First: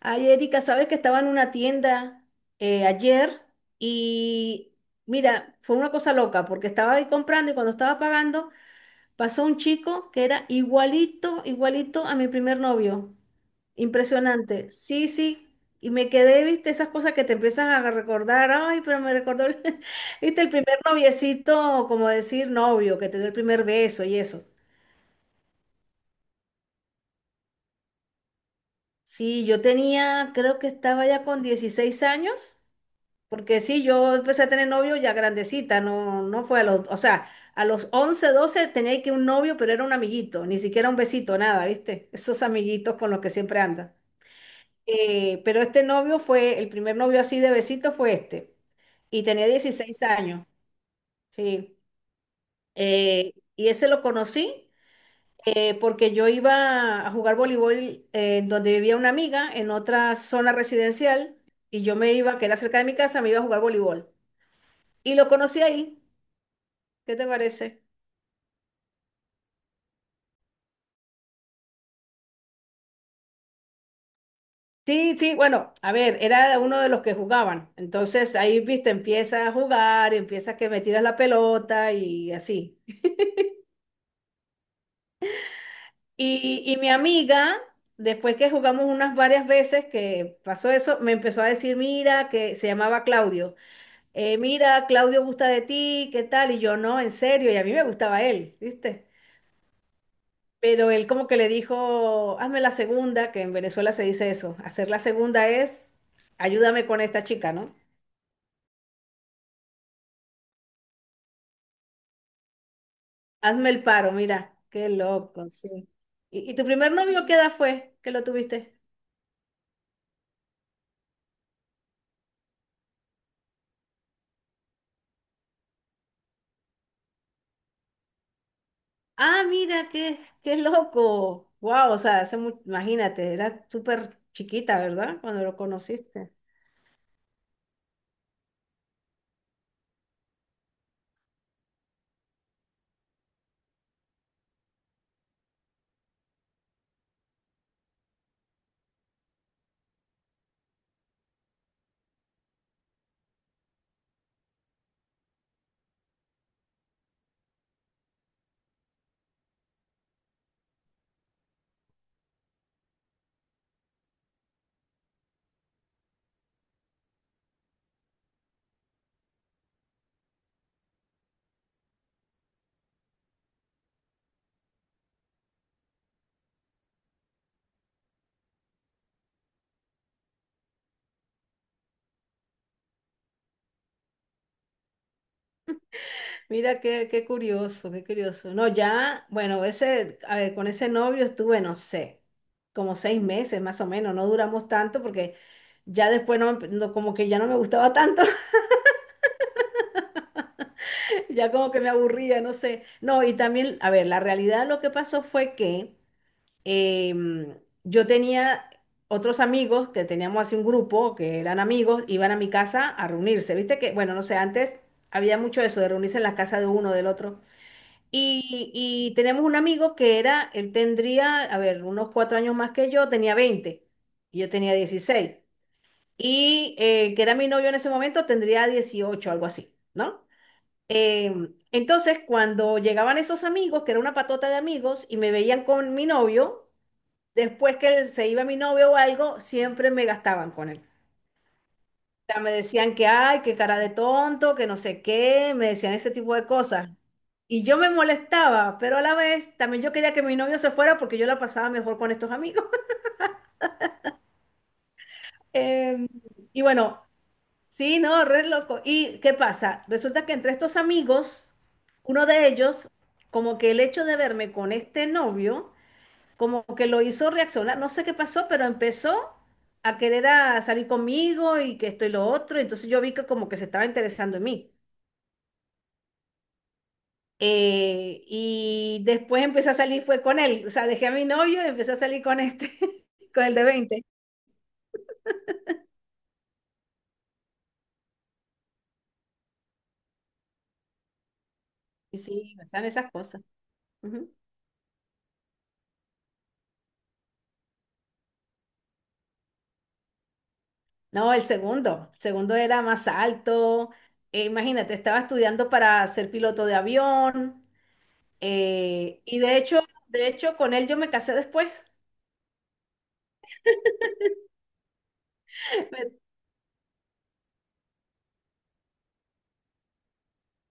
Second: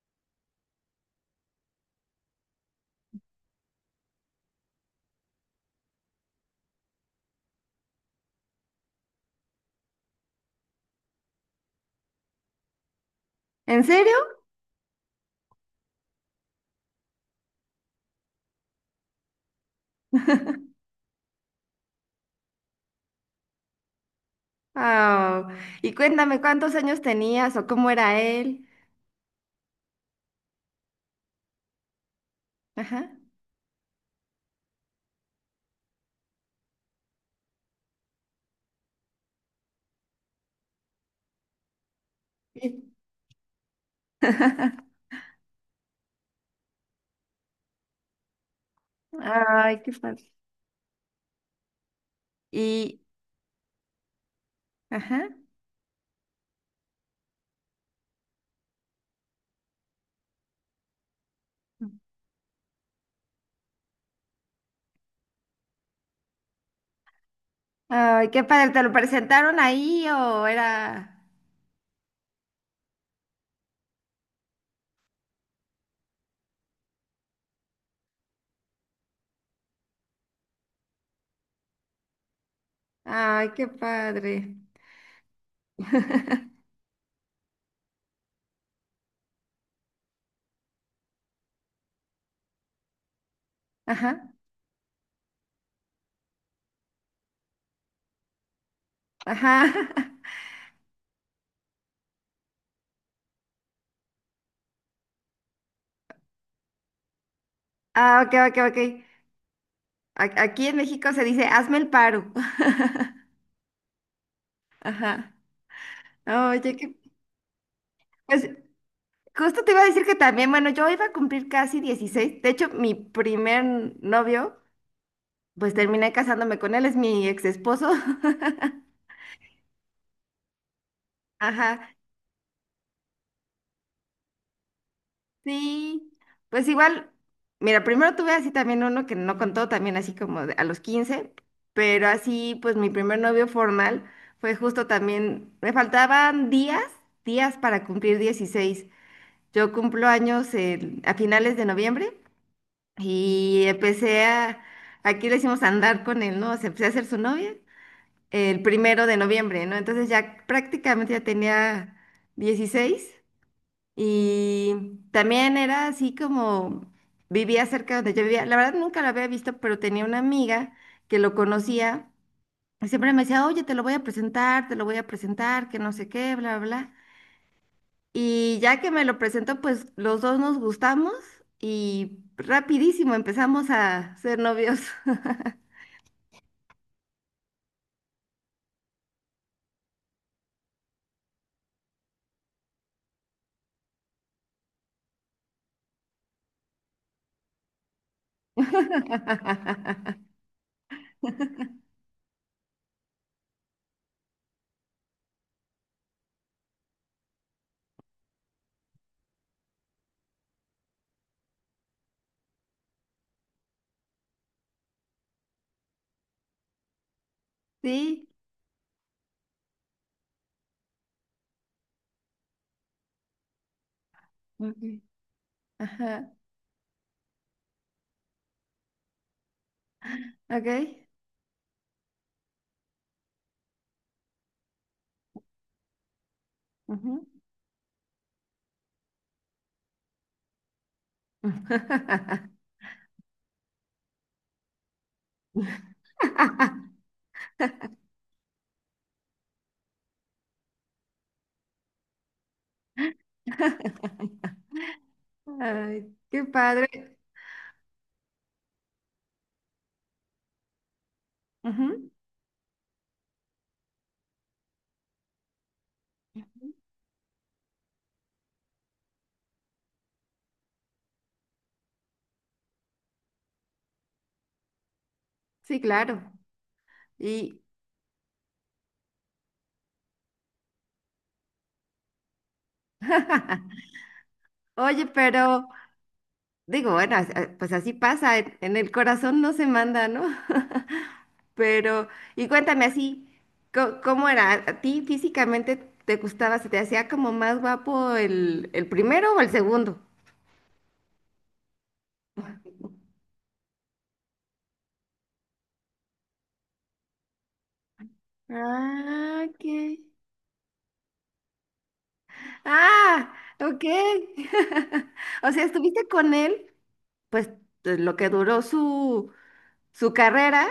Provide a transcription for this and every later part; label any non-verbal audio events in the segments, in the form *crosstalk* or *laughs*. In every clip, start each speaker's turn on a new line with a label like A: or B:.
A: Ay, Erika, sabes que estaba en una tienda ayer y mira, fue una cosa loca porque estaba ahí comprando y cuando estaba pagando pasó un chico que era igualito, igualito a mi primer novio.
B: ¿En serio?
A: Impresionante. Sí, sí. Y me quedé, viste, esas cosas que te empiezan a recordar. Ay, pero me recordó, *laughs* viste, el
B: *laughs*
A: primer noviecito, como decir novio, que te dio el primer beso y eso.
B: Ah, y cuéntame cuántos años tenías o cómo era él.
A: Sí, yo tenía, creo que estaba ya con 16 años.
B: Ajá.
A: Porque sí, yo empecé a tener novio ya grandecita, no, no fue a los, o sea, a los 11, 12 tenía que un novio, pero era un amiguito, ni siquiera un besito, nada, ¿viste? Esos
B: Sí.
A: amiguitos con los que siempre andas. Pero este novio fue, el primer novio así de besito fue este, y tenía
B: Ay, qué
A: 16
B: padre.
A: años, sí.
B: Y,
A: Y ese lo conocí
B: ajá.
A: porque yo iba a jugar voleibol en donde vivía una amiga, en otra zona residencial, y yo me iba, que era cerca de mi casa, me iba a jugar voleibol. Y lo conocí ahí. ¿Qué te parece?
B: Ay, qué padre. ¿Te lo presentaron ahí o era?
A: Sí, sí, bueno, a ver, era uno de los que jugaban. Entonces ahí, viste, empieza a jugar, empieza que me tiras la pelota y así.
B: Ay, qué padre. *laughs*
A: Y mi amiga, después que jugamos unas varias veces que pasó eso, me empezó a decir, mira, que se llamaba Claudio,
B: Ajá,
A: mira, Claudio gusta de ti, ¿qué tal? Y yo, no, en serio, y a mí me gustaba él, ¿viste?
B: ajá. *laughs*
A: Pero él como que le dijo, hazme la segunda, que en Venezuela se dice eso, hacer la segunda es, ayúdame con esta chica, ¿no?
B: Ah, ok, ok, ok. Aquí en México se dice, hazme el paro. *laughs*
A: Hazme el paro, mira, qué
B: Ajá.
A: loco, sí. ¿Y tu
B: Oye,
A: primer novio qué edad fue que lo
B: pues
A: tuviste?
B: justo te iba a decir que también, bueno, yo iba a cumplir casi 16. De hecho, mi primer novio. Pues terminé casándome con él, es mi ex esposo.
A: Ah, mira, qué, qué
B: *laughs*
A: loco. Wow,
B: Ajá,
A: o sea, hace imagínate, eras súper chiquita, ¿verdad? Cuando lo
B: sí.
A: conociste.
B: Pues igual, mira, primero tuve así también uno que no contó, también así como a los 15. Pero así pues mi primer novio formal fue justo también, me faltaban días, días para cumplir 16. Yo cumplo años a finales de noviembre y empecé aquí le decimos andar con él, ¿no? O sea, empecé a ser su novia el 1 de noviembre, ¿no? Entonces ya prácticamente ya tenía 16. Y también era así como vivía cerca donde yo vivía. La verdad nunca lo había visto, pero tenía una amiga que lo conocía y siempre me decía, oye, te lo voy a presentar, te lo voy a presentar, que no sé qué, bla, bla, bla. Y ya que me lo presentó, pues los dos nos gustamos y rapidísimo empezamos a ser novios.
A: Mira, qué, qué curioso, qué curioso. No, ya, bueno, ese, a ver, con ese novio estuve, no sé, como 6 meses más o menos, no duramos tanto porque ya después como que ya no me gustaba tanto,
B: *laughs*
A: *laughs* ya como que me aburría, no sé. No, y también, a ver, la realidad lo que pasó fue que em, yo tenía otros amigos que teníamos así un grupo que eran amigos, iban a mi casa a reunirse. Viste que, bueno, no sé, antes había mucho eso de reunirse en la casa de uno del otro.
B: Sí.
A: Y teníamos un amigo que era, él tendría, a ver, unos 4 años más que yo, tenía 20 y yo tenía
B: Ok.
A: 16.
B: Ajá.
A: Y que era mi novio en ese momento, tendría 18 algo así, ¿no?
B: Ok.
A: Entonces, cuando llegaban esos amigos, que era una patota de amigos, y me veían con mi novio,
B: Ujú.
A: después que se iba mi novio o algo, siempre me gastaban con él. O sea,
B: *laughs*
A: me decían que, ay, qué cara de tonto, que no sé qué, me decían ese tipo de cosas. Y yo me molestaba, pero a la vez también yo quería que mi novio se fuera porque yo la pasaba mejor con estos amigos. *laughs*
B: Ay,
A: Em,
B: qué
A: y
B: padre.
A: bueno, sí, no, re loco. ¿Y qué pasa? Resulta que entre estos amigos,
B: Ujú.
A: uno de ellos, como que el hecho de verme con este novio, como que lo hizo reaccionar, no sé qué pasó, pero empezó a querer a salir conmigo y que esto y lo otro, entonces yo vi que como que se estaba interesando en mí.
B: Sí, claro. Y,
A: Y después empecé a salir, fue con él, o sea, dejé a mi novio y empecé a salir con este, *laughs* con el de
B: *laughs*
A: 20.
B: oye, pero digo, bueno, pues así pasa, en el corazón no se manda, ¿no? *laughs* Pero,
A: Y
B: y
A: sí,
B: cuéntame
A: pasan esas
B: así,
A: cosas.
B: ¿cómo
A: Ujú.
B: era? ¿A ti físicamente te gustaba, se te hacía como más guapo el primero o el segundo?
A: No, el segundo era más alto. Imagínate, estaba estudiando para ser piloto de avión, y
B: Ah,
A: de
B: ok.
A: hecho, de hecho, con él yo me casé después.
B: Ah, ok. *laughs* O sea, estuviste
A: *laughs*
B: con él, pues lo que duró su carrera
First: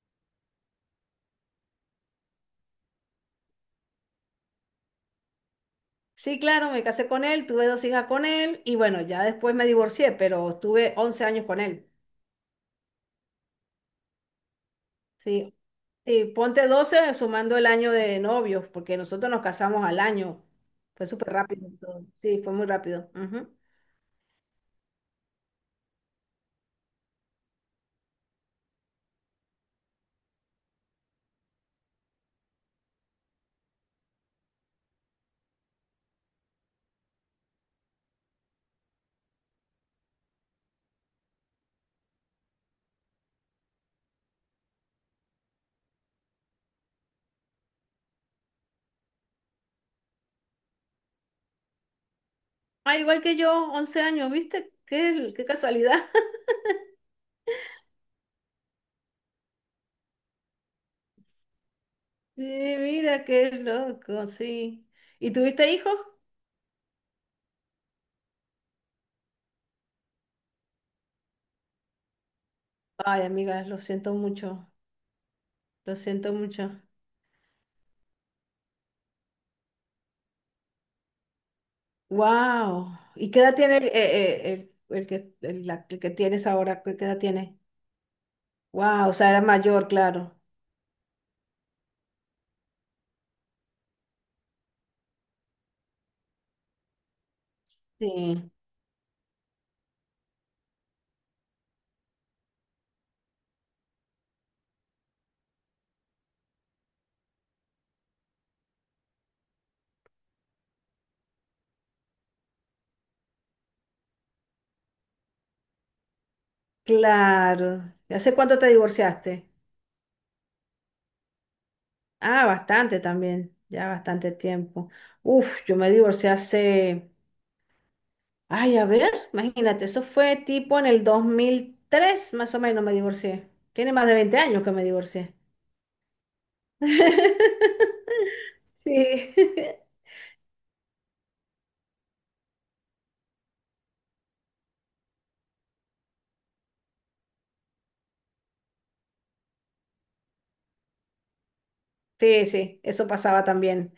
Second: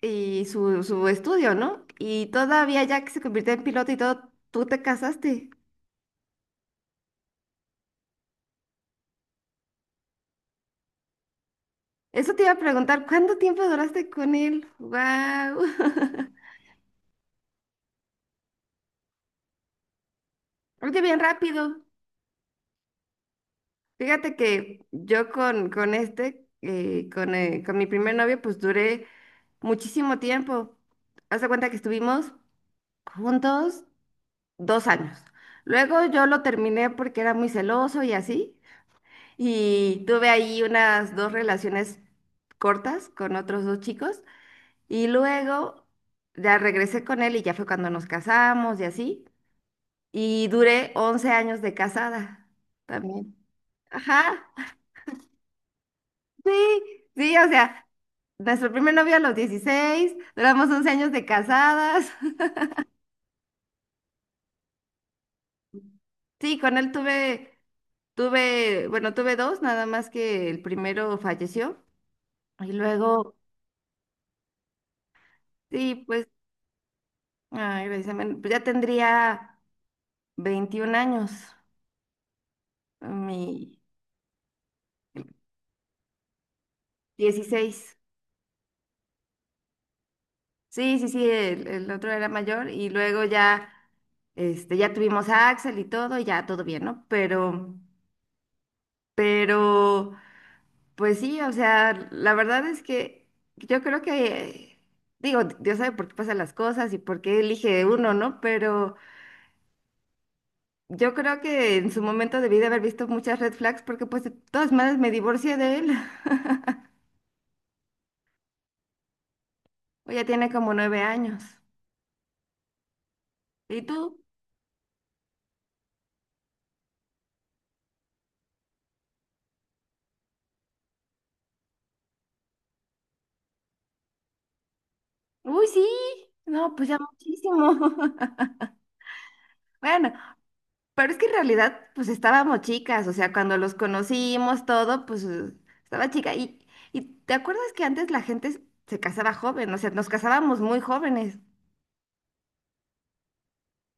B: y su estudio, ¿no? Y todavía ya que se convirtió en piloto y todo, tú te casaste.
A: Sí, claro, me casé con él, tuve dos hijas con él y bueno, ya después me divorcié, pero estuve 11 años con él.
B: Eso te iba a preguntar, ¿cuánto tiempo duraste con él?
A: Sí,
B: ¡Wow!
A: sí, ponte 12 sumando el año de novios, porque nosotros nos casamos al año.
B: *laughs* Oye,
A: Fue
B: bien
A: súper rápido,
B: rápido.
A: todo. Sí, fue muy rápido. Ujú.
B: Fíjate que yo con este, con mi primer novio, pues duré muchísimo tiempo. Haz de cuenta que estuvimos juntos 2 años. Luego yo lo terminé porque era muy celoso y así. Y tuve ahí unas dos relaciones cortas con otros dos chicos. Y luego ya regresé con él y ya fue cuando nos casamos y así. Y duré 11 años de casada
A: Ah, igual
B: también.
A: que yo, 11 años,
B: Ajá,
A: ¿viste? Qué, qué casualidad. *laughs*
B: sí, sí, o sea, nuestro primer novio a los 16 duramos 11 años de casadas.
A: Sí,
B: *laughs*
A: mira, qué loco, sí. ¿Y tuviste hijos?
B: Sí, con él tuve, bueno, tuve dos, nada más que el primero falleció. Y
A: Ay,
B: luego,
A: amiga, lo siento mucho, lo
B: sí, pues,
A: siento mucho.
B: ay, precisamente, pues ya tendría. 21 años,
A: Wow. ¿Y qué edad tiene
B: mi
A: el que tienes ahora? ¿Qué edad tiene?
B: 16.
A: Wow, o sea, era mayor, claro.
B: Sí, sí, sí, el otro era mayor y luego ya, este, ya tuvimos a Axel y todo, y ya todo bien, ¿no? Pero,
A: Sí,
B: pero, pues sí, o sea, la verdad es que yo creo que, digo, Dios sabe por qué pasan las cosas y por qué elige uno, ¿no? Pero yo creo que en su momento debí de haber visto muchas red flags porque pues de todas maneras me divorcié de él. *laughs*
A: claro. ¿Y hace cuánto te divorciaste?
B: O ya tiene como 9 años.
A: Ah, bastante también,
B: ¿Y
A: ya
B: tú?
A: bastante tiempo. Uf, yo me divorcié hace, ay, a ver, imagínate, eso fue tipo en el 2003, más o menos me divorcié. Tiene más de 20 años que me divorcié.
B: Uy, sí. No, pues ya muchísimo. *laughs*
A: *laughs* Sí, *laughs*
B: Bueno, pero es que en realidad, pues estábamos chicas, o sea, cuando los conocimos todo, pues estaba chica. Y ¿te acuerdas que antes la gente se casaba joven? O sea, nos casábamos muy jóvenes.
A: sí, sí, eso pasaba también.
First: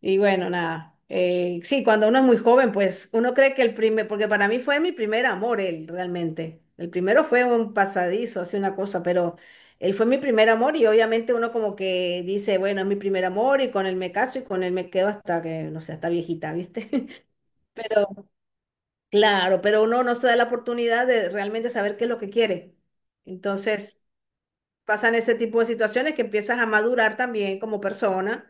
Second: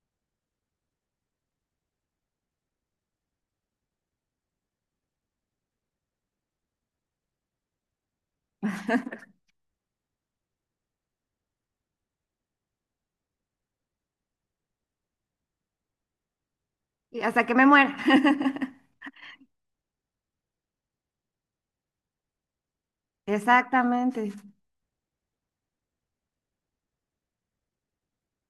A: Y bueno, nada. Sí, cuando uno es muy joven, pues uno cree que el primer, porque para mí fue mi primer amor, él realmente. El primero fue un pasadizo, así una cosa, pero él fue mi primer amor y obviamente uno como que dice, bueno, es mi primer amor y con él me caso y con él me quedo hasta que, no sé, hasta viejita, ¿viste?
B: Y
A: *laughs*
B: hasta que me muera.
A: Pero
B: *laughs*
A: claro, pero uno no se da la oportunidad de realmente saber qué es lo que quiere. Entonces
B: Exactamente.
A: pasan ese tipo de situaciones que empiezas a madurar también como persona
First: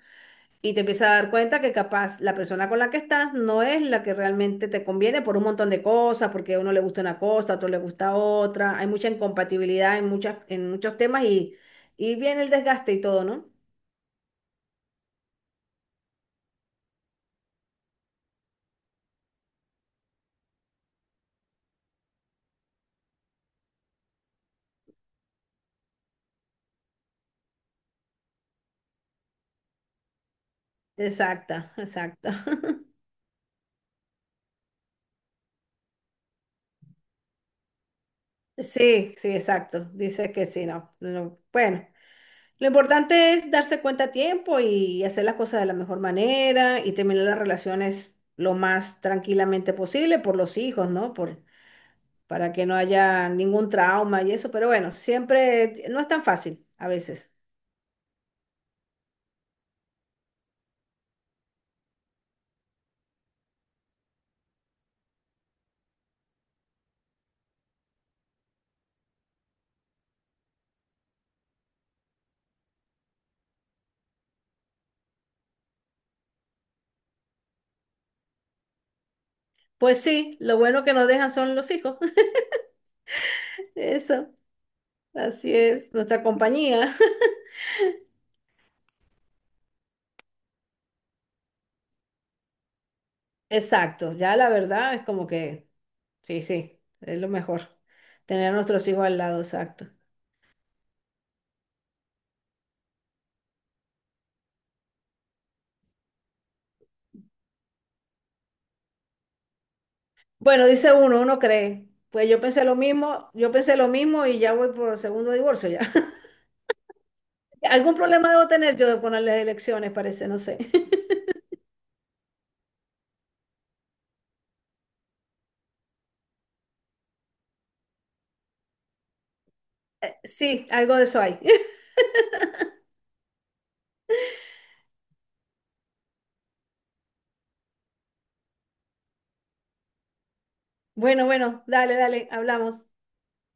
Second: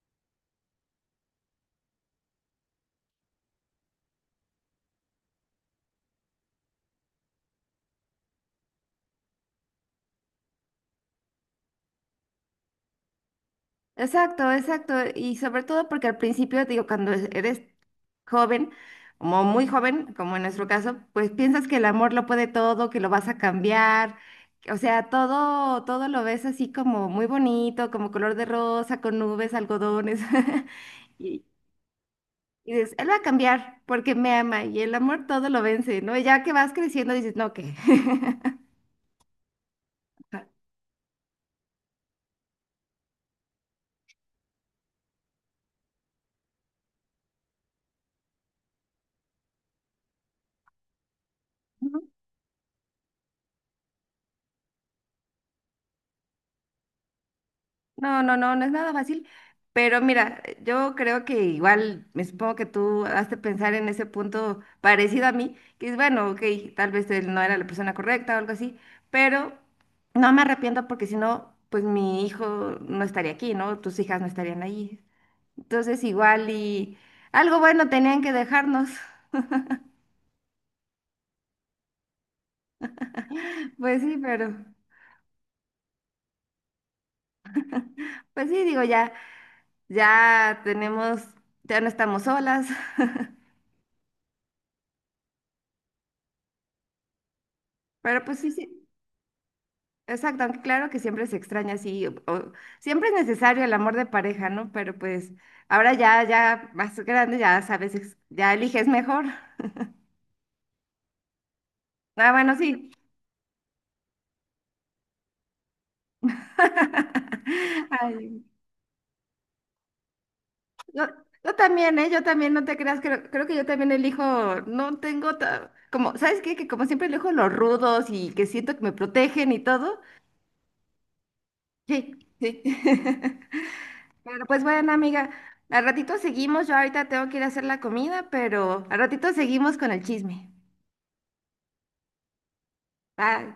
A: y te empiezas a dar cuenta que capaz la persona con la que estás no es la que realmente te conviene por un montón de cosas, porque a uno le gusta una cosa, a otro le gusta otra. Hay mucha incompatibilidad en en muchos temas y viene el desgaste y todo, ¿no?
B: Exacto, exacto. Y sobre todo porque al principio, digo, cuando eres joven, como muy joven, como en nuestro caso, pues piensas que el amor lo puede todo, que lo vas a cambiar. O sea, todo, todo lo ves así como muy bonito, como color de rosa, con nubes, algodones. *laughs* Y,
A: Exacta, exacta.
B: y
A: *laughs*
B: dices, él va a cambiar porque me ama y el amor todo lo vence, ¿no? Y ya que vas creciendo dices, no, ¿qué?
A: Sí, sí, exacto. Dice que sí, no, no, no. Bueno, lo importante es darse cuenta a tiempo y hacer las cosas de la mejor manera y terminar las relaciones lo más tranquilamente posible por los hijos, ¿no?
B: *laughs*
A: Para que no haya ningún trauma y eso, pero bueno, siempre no es tan fácil a veces.
B: No, no, no, no es nada fácil, pero mira, yo creo que igual, me supongo que tú has de pensar en ese punto parecido a mí, que es bueno, ok, tal vez él no era la persona correcta o algo así, pero no me arrepiento porque si no, pues mi hijo no estaría aquí, ¿no? Tus hijas no estarían ahí. Entonces igual y algo bueno tenían que dejarnos,
A: Pues sí, lo bueno que nos dejan son los hijos. *laughs*
B: *laughs* pues sí,
A: Eso,
B: pero,
A: así es, nuestra compañía.
B: pues sí, digo, ya, tenemos, ya no estamos solas,
A: *laughs*
B: *laughs*
A: Exacto, ya la verdad es como que, sí, sí, es lo mejor,
B: pero pues
A: tener
B: sí,
A: a
B: sí.
A: nuestros hijos al lado, exacto.
B: Exacto, aunque claro que siempre se extraña, sí, siempre es necesario el amor de pareja, ¿no? Pero pues ahora ya más grande, ya sabes, ya eliges mejor.
A: Bueno, dice uno, uno cree, pues
B: Ah,
A: yo
B: bueno,
A: pensé lo
B: sí.
A: mismo, yo pensé lo mismo y ya voy por segundo divorcio ya. *laughs*
B: *laughs*
A: Algún problema
B: Ay,
A: debo tener yo de poner las elecciones, parece, no sé.
B: yo, yo también, ¿eh? Yo también, no te creas, creo que yo también elijo, no tengo, como, ¿sabes qué? Que como siempre elijo los rudos y que siento que me protegen y todo.
A: *laughs* Sí, algo de eso hay. *laughs*
B: Sí, sí. *laughs* Pero pues bueno, amiga, al ratito seguimos. Yo ahorita tengo que ir a hacer la comida, pero al ratito seguimos con el chisme.
A: Bueno, bueno, dale, dale, hablamos.
B: Bye.